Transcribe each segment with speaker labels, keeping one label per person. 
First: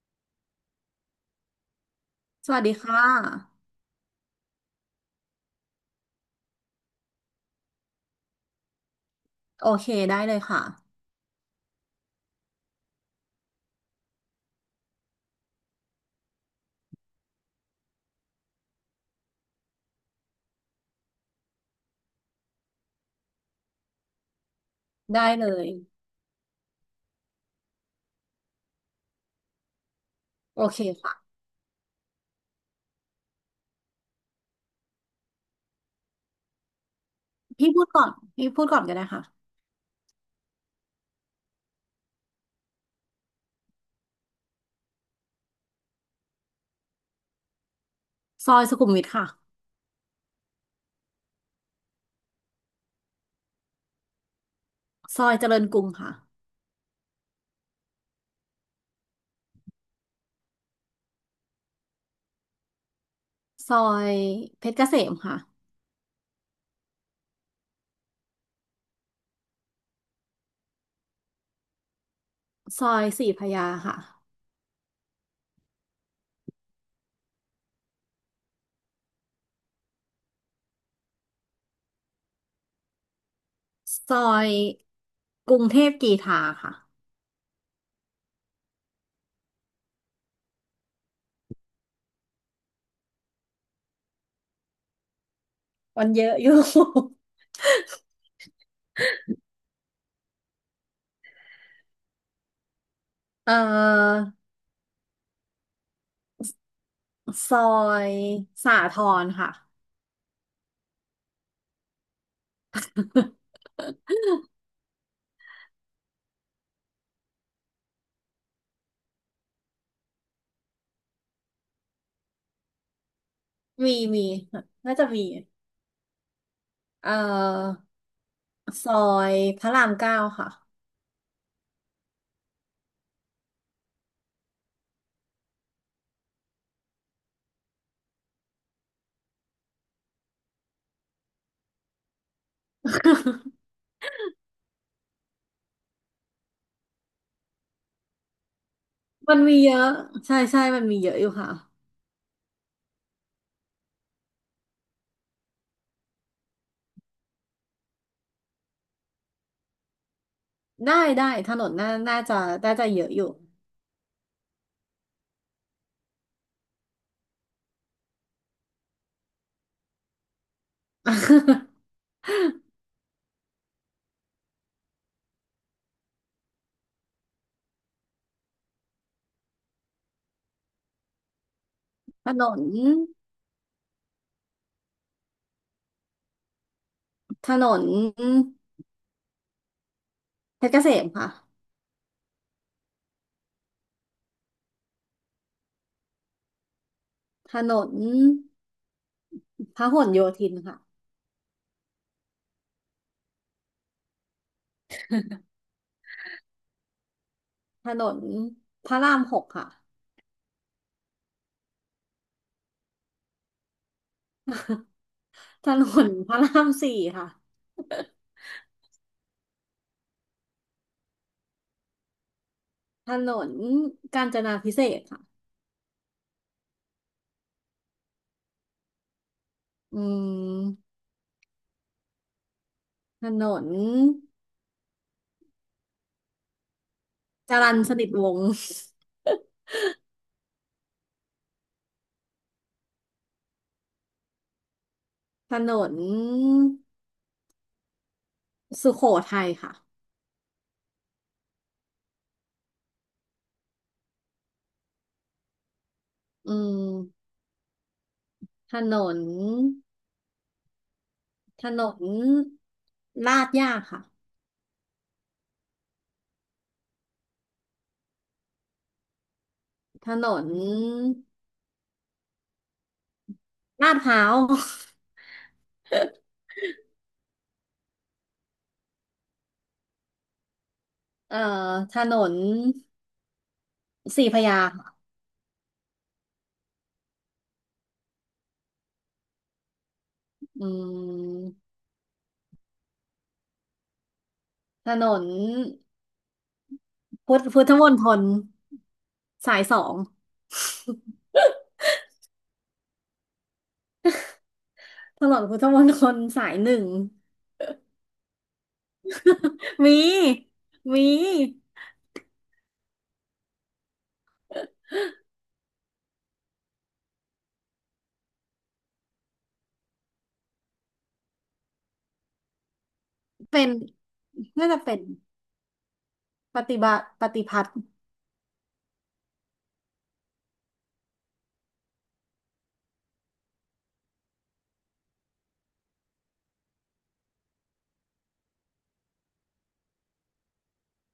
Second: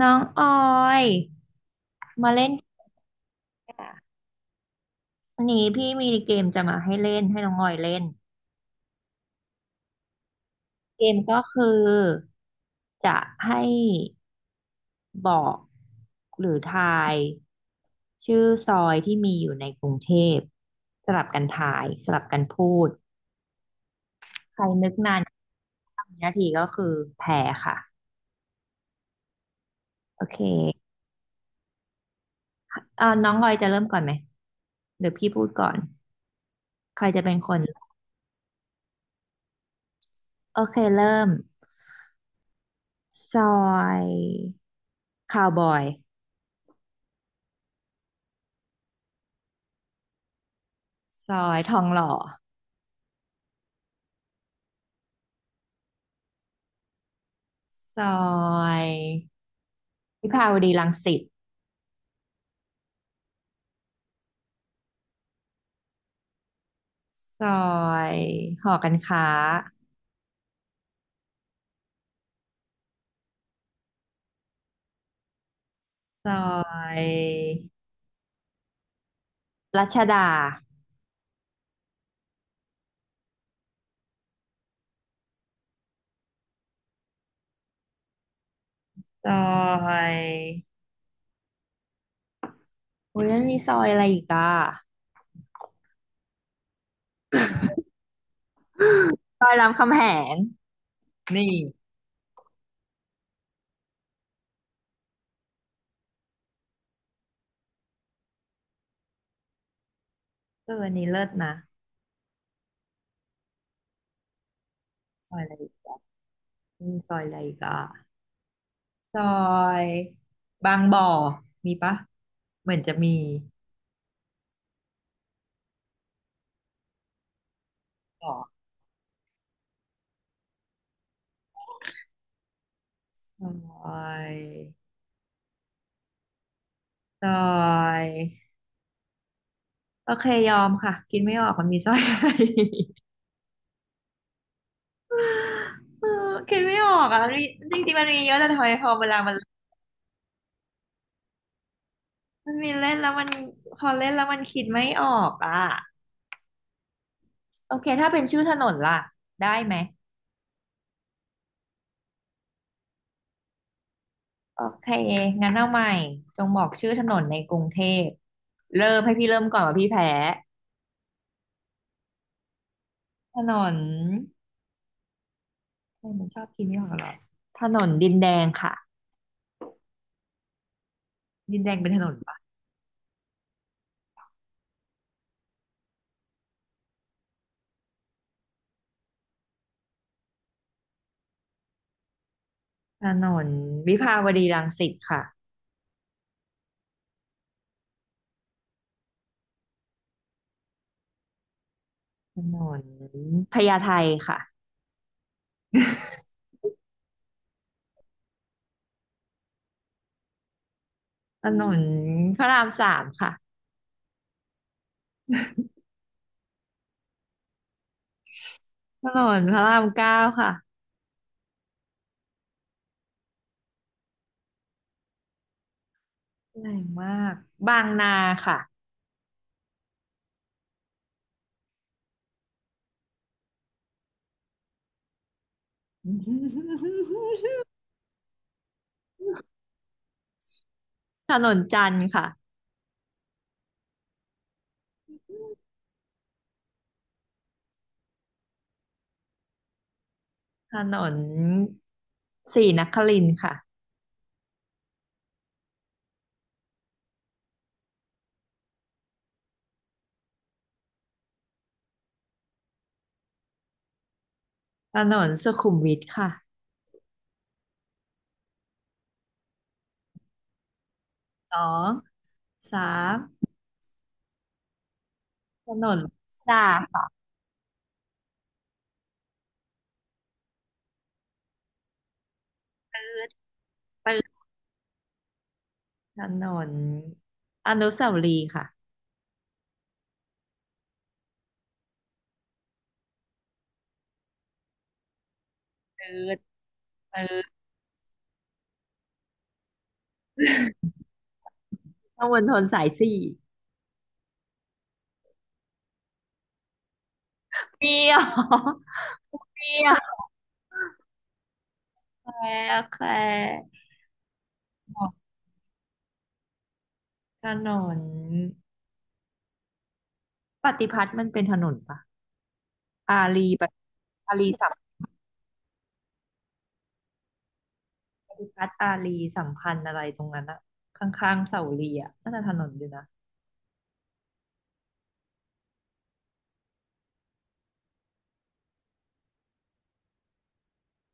Speaker 1: น้องออยมาเล่
Speaker 2: ส
Speaker 1: น
Speaker 2: วั
Speaker 1: เก
Speaker 2: สดี
Speaker 1: ม
Speaker 2: ค่ะ
Speaker 1: ค่ะวันนี้พี่มีเกมจะมาให้เล่นให้น้องออยเล่น
Speaker 2: โอเคได้เลยค่ะ
Speaker 1: เกมก็คือจะให้บอกหรือทายชื่อซอยที่มีอยู่ในกรุงเทพสลับกันทายสลับกันพูดใครนึกนาน
Speaker 2: ได้เลย
Speaker 1: สามนาทีก็คือแพ้ค่ะโอเค
Speaker 2: โอเคค่ะ
Speaker 1: น้องออยจะเริ่มก่อนไหมหรือพี่พูดก่อนใครจะเป็นคน
Speaker 2: พี่พูดก่อนพี่พูดก่อนก็ได้ค่ะ
Speaker 1: โอเคเริ่ม ซอยคาวบอย
Speaker 2: ซอยสุขุมวิทค่ะ
Speaker 1: ซอยทองหล่อ
Speaker 2: ซอยเจริญกรุงค่ะ
Speaker 1: ซอยวิภาวดีรังสิต
Speaker 2: ซอยเพชรเกษมค่ะ
Speaker 1: ซอยหอการค้า
Speaker 2: ซอยศรีพระยาค่ะ
Speaker 1: ซอยรัชดา
Speaker 2: ซอยกรุงเทพกรีฑาค่ะ
Speaker 1: ซอยโอ้ยมันมีซอยอะไรอีกอ่ะ
Speaker 2: วันเยอะอยู่
Speaker 1: ซอยรามคำแหงนี่
Speaker 2: เอ่อซอยสาทรค่ะ
Speaker 1: เอออันนี้เลิศนะซอยอะไรอีกมีซอยอะไรอีกอ่ะ ซอยบางบ่อมีปะ เหมือนจะมี
Speaker 2: มีน่าจะมีเอ่อ
Speaker 1: บ่อ
Speaker 2: ซอยพระรามเก้าค่ะ
Speaker 1: ซอย ซอยโอเคยอมค่ะกินไม่ออกมันมีซอย อะไร เออกิดไม่ออกอ่ะมันมีจริงๆมันมีเยอะแต่ทำไมพอเวลามัน
Speaker 2: มันมีเยอะใช่ใช่มันมีเยอะอยู่ค่ะ
Speaker 1: มันมีเล่นแล้วมันพอเล่นแล้วมันคิดไม่ออกอ่ะโอเคถ้าเป็นชื่อถนนล่ะได้ไหม
Speaker 2: ได้ถนนน่าจะน่าจะเยอะอยู่
Speaker 1: โอเคงั้นเอาใหม่จงบอกชื่อถนนในกรุงเทพเริ่มให้พี่เริ่มก่อนว่าพี่แพ้ ถนนเออมันชอบคิดไม่ออกหรอถนนดินแดงค่ะดินแดงเป็นถนน
Speaker 2: ถ
Speaker 1: ปะ
Speaker 2: นนถนนเพชรเกษมค่ะ
Speaker 1: ถนนวิภาวดีรังสิตค่ะ
Speaker 2: ถนนพหลโยธินค่ะ
Speaker 1: ถนนพญาไทค่ะ
Speaker 2: ถนนพระรามหกค่ะ
Speaker 1: ถนนพระรามสามค่ะ
Speaker 2: ถนนพระรามสี่ค่ะ
Speaker 1: ถนนพระรามเก้าค่ะ
Speaker 2: ถนนกาญจนาพิเศษกค่ะ
Speaker 1: แรงมาก บางนาค่ะ
Speaker 2: อืมถนนจรัญ สนิทวงศ์
Speaker 1: ถนนจันทร์ค่ะ
Speaker 2: ถนนสุโขทัยค่ะ
Speaker 1: ถนนศรีนครินทร์ค่ะ
Speaker 2: อืมถนน ถนนลาดย่าค่ะ
Speaker 1: ถนนสุขุมวิทค่ะ
Speaker 2: ถนน
Speaker 1: สองสาม
Speaker 2: ลาดพร้าว
Speaker 1: ถนนสามค่ะ
Speaker 2: เอ่อถนน
Speaker 1: ปืดปื
Speaker 2: สี่พระ
Speaker 1: ด
Speaker 2: ยาค่ะ
Speaker 1: ถนนอนุสาวรีย์ค่ะ
Speaker 2: อืมถนน
Speaker 1: ปืดปืด
Speaker 2: พุทธมณฑลสายสอง
Speaker 1: ถนนมณฑลสายสี่
Speaker 2: ถนนพุทธมณฑลสายหนึ่ง
Speaker 1: มี เหรอมี
Speaker 2: มีมี
Speaker 1: แคโอเควร์ถนนปฏิพัฒน์มันเป็นถนนปะอารี
Speaker 2: เป็น
Speaker 1: ปะอารีสั
Speaker 2: น่า
Speaker 1: ม
Speaker 2: จะเป็นปฏิพัฒน์
Speaker 1: ปฏิพัฒน์อารีสัมพันธ์อะไรตรงนั้นอะข้างๆเสาเรียอะน่าจะถนนอยู่นะ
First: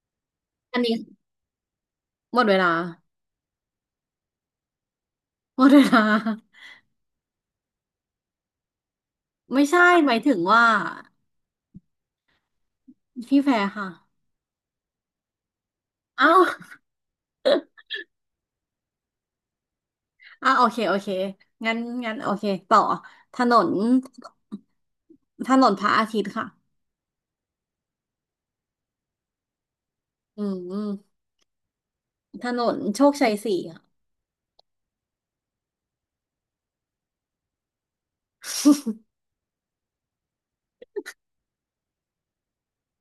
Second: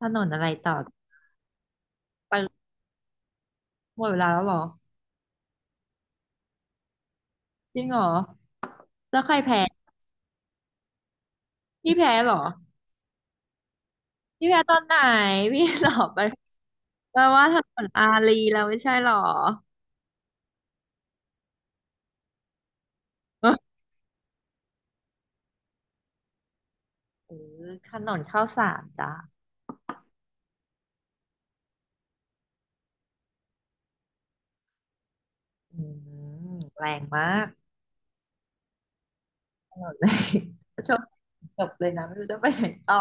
Speaker 1: ถนนอะไรต่อ
Speaker 2: อันนี้หมดเว
Speaker 1: ไป
Speaker 2: ลา
Speaker 1: หมดเวลาแล้วเหรอ
Speaker 2: หมดเวลา
Speaker 1: จริงเหรอแล้วใครแพ้
Speaker 2: ไม่ใช่หมายถึงว่า
Speaker 1: พี่แพ้เหรอ
Speaker 2: พี่แพรค่ะ
Speaker 1: พี่แพ้ตอนไหนพี่หลอกไป
Speaker 2: เอ้า
Speaker 1: แปลว่าถนนอารีแล้วไม่ใช่เหรอ
Speaker 2: อ่ะโอเคงั้นโอเคต่อถน
Speaker 1: เ
Speaker 2: นพระอาทิตย์ค่ะ
Speaker 1: ออถนนข้าวสารจ้ะ
Speaker 2: อืมถนนโชคชัยสี่ค่ะ
Speaker 1: อืมแรงมาก หมดเลย ช่จบเลยนะไม่รู้จะไปไหนต่อ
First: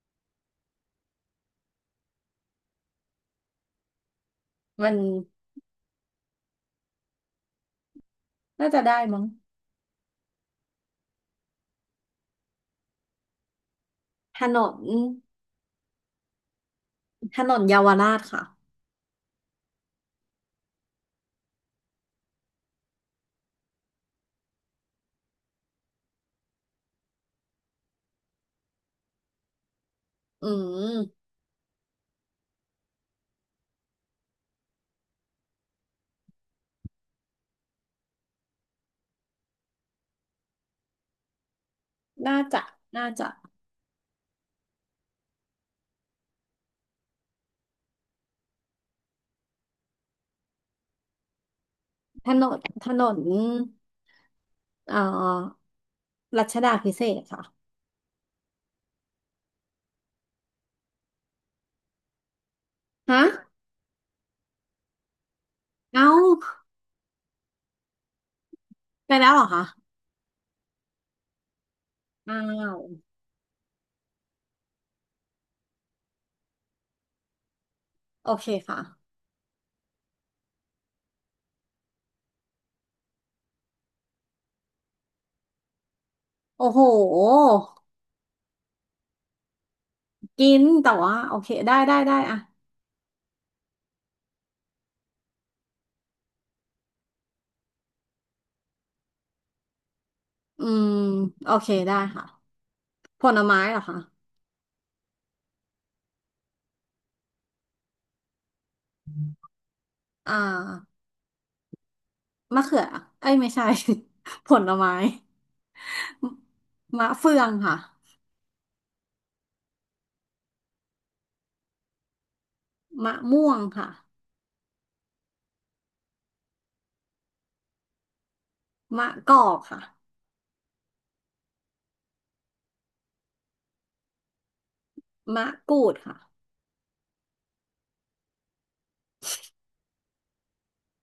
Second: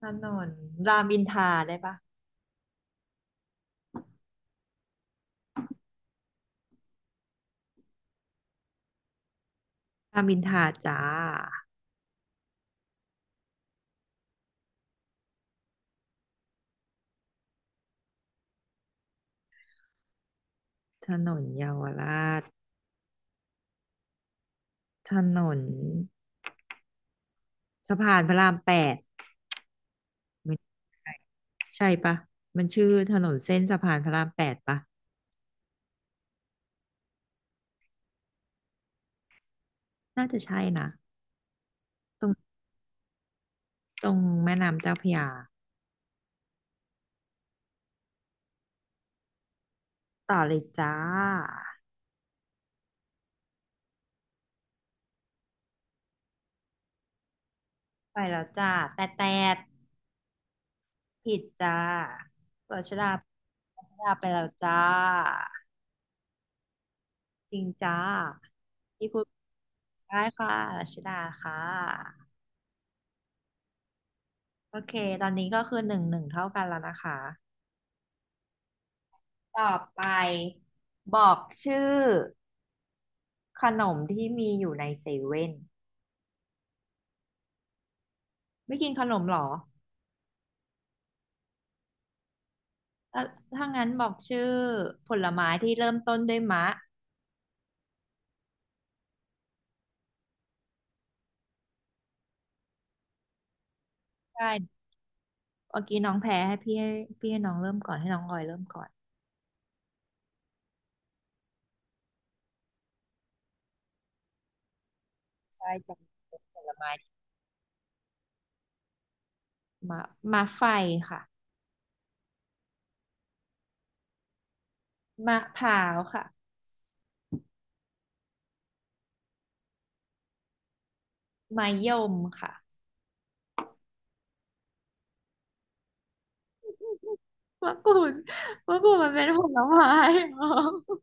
Speaker 1: ถนนรามอินทราได้ปะ
Speaker 2: มันน่าจะได้มั้ง
Speaker 1: รามอินทราจ้า
Speaker 2: ถนนเยาวราชค่ะ
Speaker 1: ถนนเยาวราชถนนสะพานพระรามแปด
Speaker 2: อื
Speaker 1: ไม่ใช่
Speaker 2: ม
Speaker 1: ใช่ปะมันชื่อถนนเส้นสะพานพระรามแปดปะน่าจะใช่นะตร
Speaker 2: น่า
Speaker 1: ง
Speaker 2: จะน่าจะ
Speaker 1: ตรงแม่น้ำเจ้าพระยาต่อเลยจ้า
Speaker 2: ถนนถนนเอ่อรัชดาพิเศษกค่ะ
Speaker 1: ไปแล้วจ้าแต่แต่ผิดจ้ารัชดา
Speaker 2: ฮะ
Speaker 1: รัชดาไปแล้วจ้า
Speaker 2: เอ้า
Speaker 1: จริงจ้าที่
Speaker 2: ไป
Speaker 1: พูด
Speaker 2: แล้วเหรอคะ
Speaker 1: ได้ค่ะรัชดาค่ะ
Speaker 2: อ้าว
Speaker 1: โอเค ตอนนี้ก็คือหนึ่งหนึ่งเท่ากันแล้วนะคะ
Speaker 2: โอเคค่ะ
Speaker 1: ต่อไปบอกชื่อขนมที่มีอยู่ในเซเว่น
Speaker 2: โอ้โห
Speaker 1: ไม่กินขนมเหรอ
Speaker 2: กินแต่ว่าโอเคได้อะ
Speaker 1: เอ่อถ้างั้นบอกชื่อผลไม้ที่เริ่มต้นด้วยมะ
Speaker 2: อืมโอเคได้ค่ะผลไม้เหรอคะ
Speaker 1: ใช่เมื่อกี้น้องแพ้ให้พี่ให้พี่ให้น้องเริ่มก่อนให้น้องออยเริ่มก่อน
Speaker 2: อ่ามะเขือเอ้ยไม่ใช่ ผลไม้
Speaker 1: ใช่จะเป็นผลไม้
Speaker 2: มะเฟืองค่ะ
Speaker 1: มะมะไฟค่ะ
Speaker 2: มะม่วงค่ะ
Speaker 1: มะพร้าวค่ะ
Speaker 2: มะกอกค่ะ
Speaker 1: มะยมค่ะ
Speaker 2: มะกรูดค่ะ
Speaker 1: มะกรูดมะกรูดมันเป็นผลไม้เหรอ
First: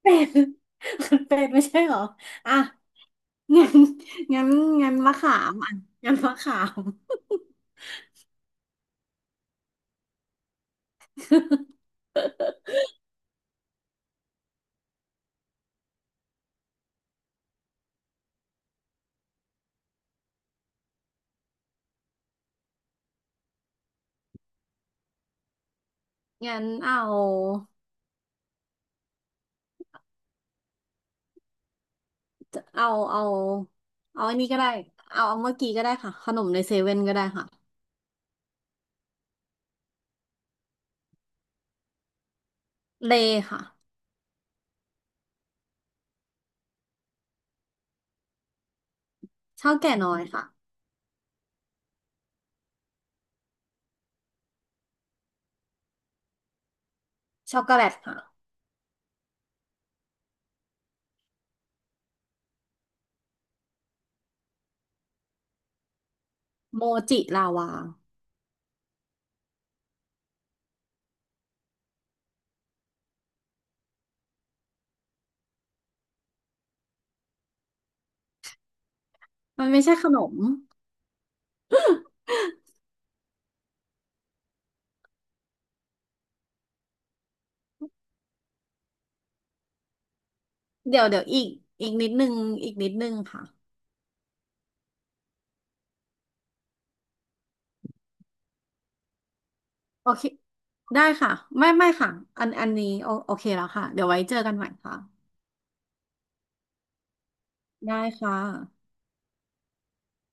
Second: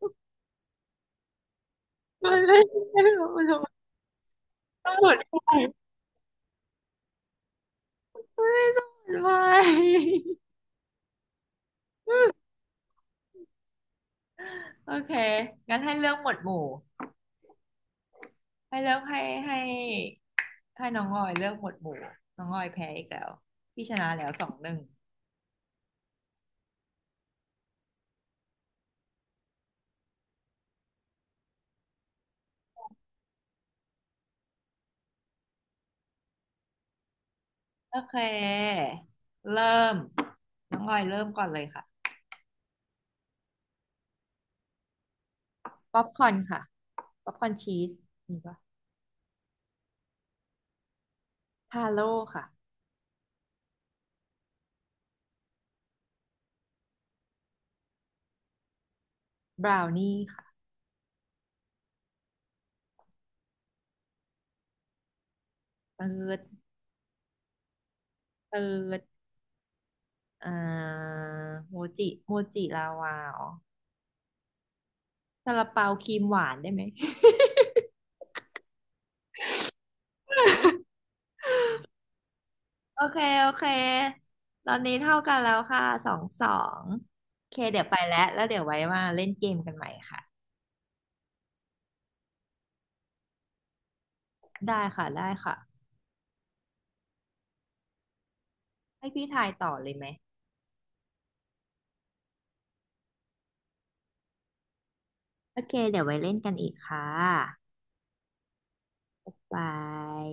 Speaker 2: เป็ดมัน เป็ดไม่ใช่เหรอ
Speaker 1: มัน
Speaker 2: อ่ะ
Speaker 1: ไม่ใช่ของมั
Speaker 2: งั้
Speaker 1: น
Speaker 2: นงั้นมะขามอ่ะงั้นมะขาม
Speaker 1: ไม่โอเคงั้นให้เลือกหมวดหมู่ ให้เลือกให้ให้ให้น้องออยเลือกหมวดหมู่ น้องออยแพ้อีกแล้ว พี่ชนะแล้วสองหนึ่ง
Speaker 2: งั้นเอาเอาเอาเอาอันนี้ก็ได้เอาเมื่อกี้ก็ได้ค่ะขนมในเซเว่นก็ได้ค่ะ
Speaker 1: โอเค เริ่ม น้องออยเริ่มก่อนเลยค่ะ
Speaker 2: เลย์ค่ะ
Speaker 1: ป๊อปคอร์นค่ะป๊อปคอร์นชีสมีปะ
Speaker 2: ข้าวแก่น้อยค่ะ
Speaker 1: ทาโร่ค่ะ
Speaker 2: ช็อกโกแลตค่ะ
Speaker 1: บราวนี่ค่ะเติร์ด
Speaker 2: โมจิลาวา
Speaker 1: เติร์ดอ่าโมจิโมจิลาวาอ๋อซาลาเปาครีมหวานได้ไหม
Speaker 2: มันไม่ใช่ขนม
Speaker 1: โอเคโอเค ตอนนี้เท่ากันแล้วค่ะสองสองโอเคเดี๋ยวไปแล้วแล้วเดี๋ยวไว้มาเล่นเกมกันใหม่ค่ะ
Speaker 2: เดี๋ยวอีกอีกนิดนึงค่ะ
Speaker 1: ได้ค่ะ ได้ค่ะ ให้พี่ทายต่อเลยไหม
Speaker 2: โอเคได้ค่ะไม่ค่ะอันอันนี้โอโอเคแล้วค่ะเดี๋ยวไว้เจอกันใหม่ค่ะ
Speaker 1: โอเคเดี๋ยวไว้เล่นกันอีกค่ะ
Speaker 2: ได้ค่ะ
Speaker 1: บาย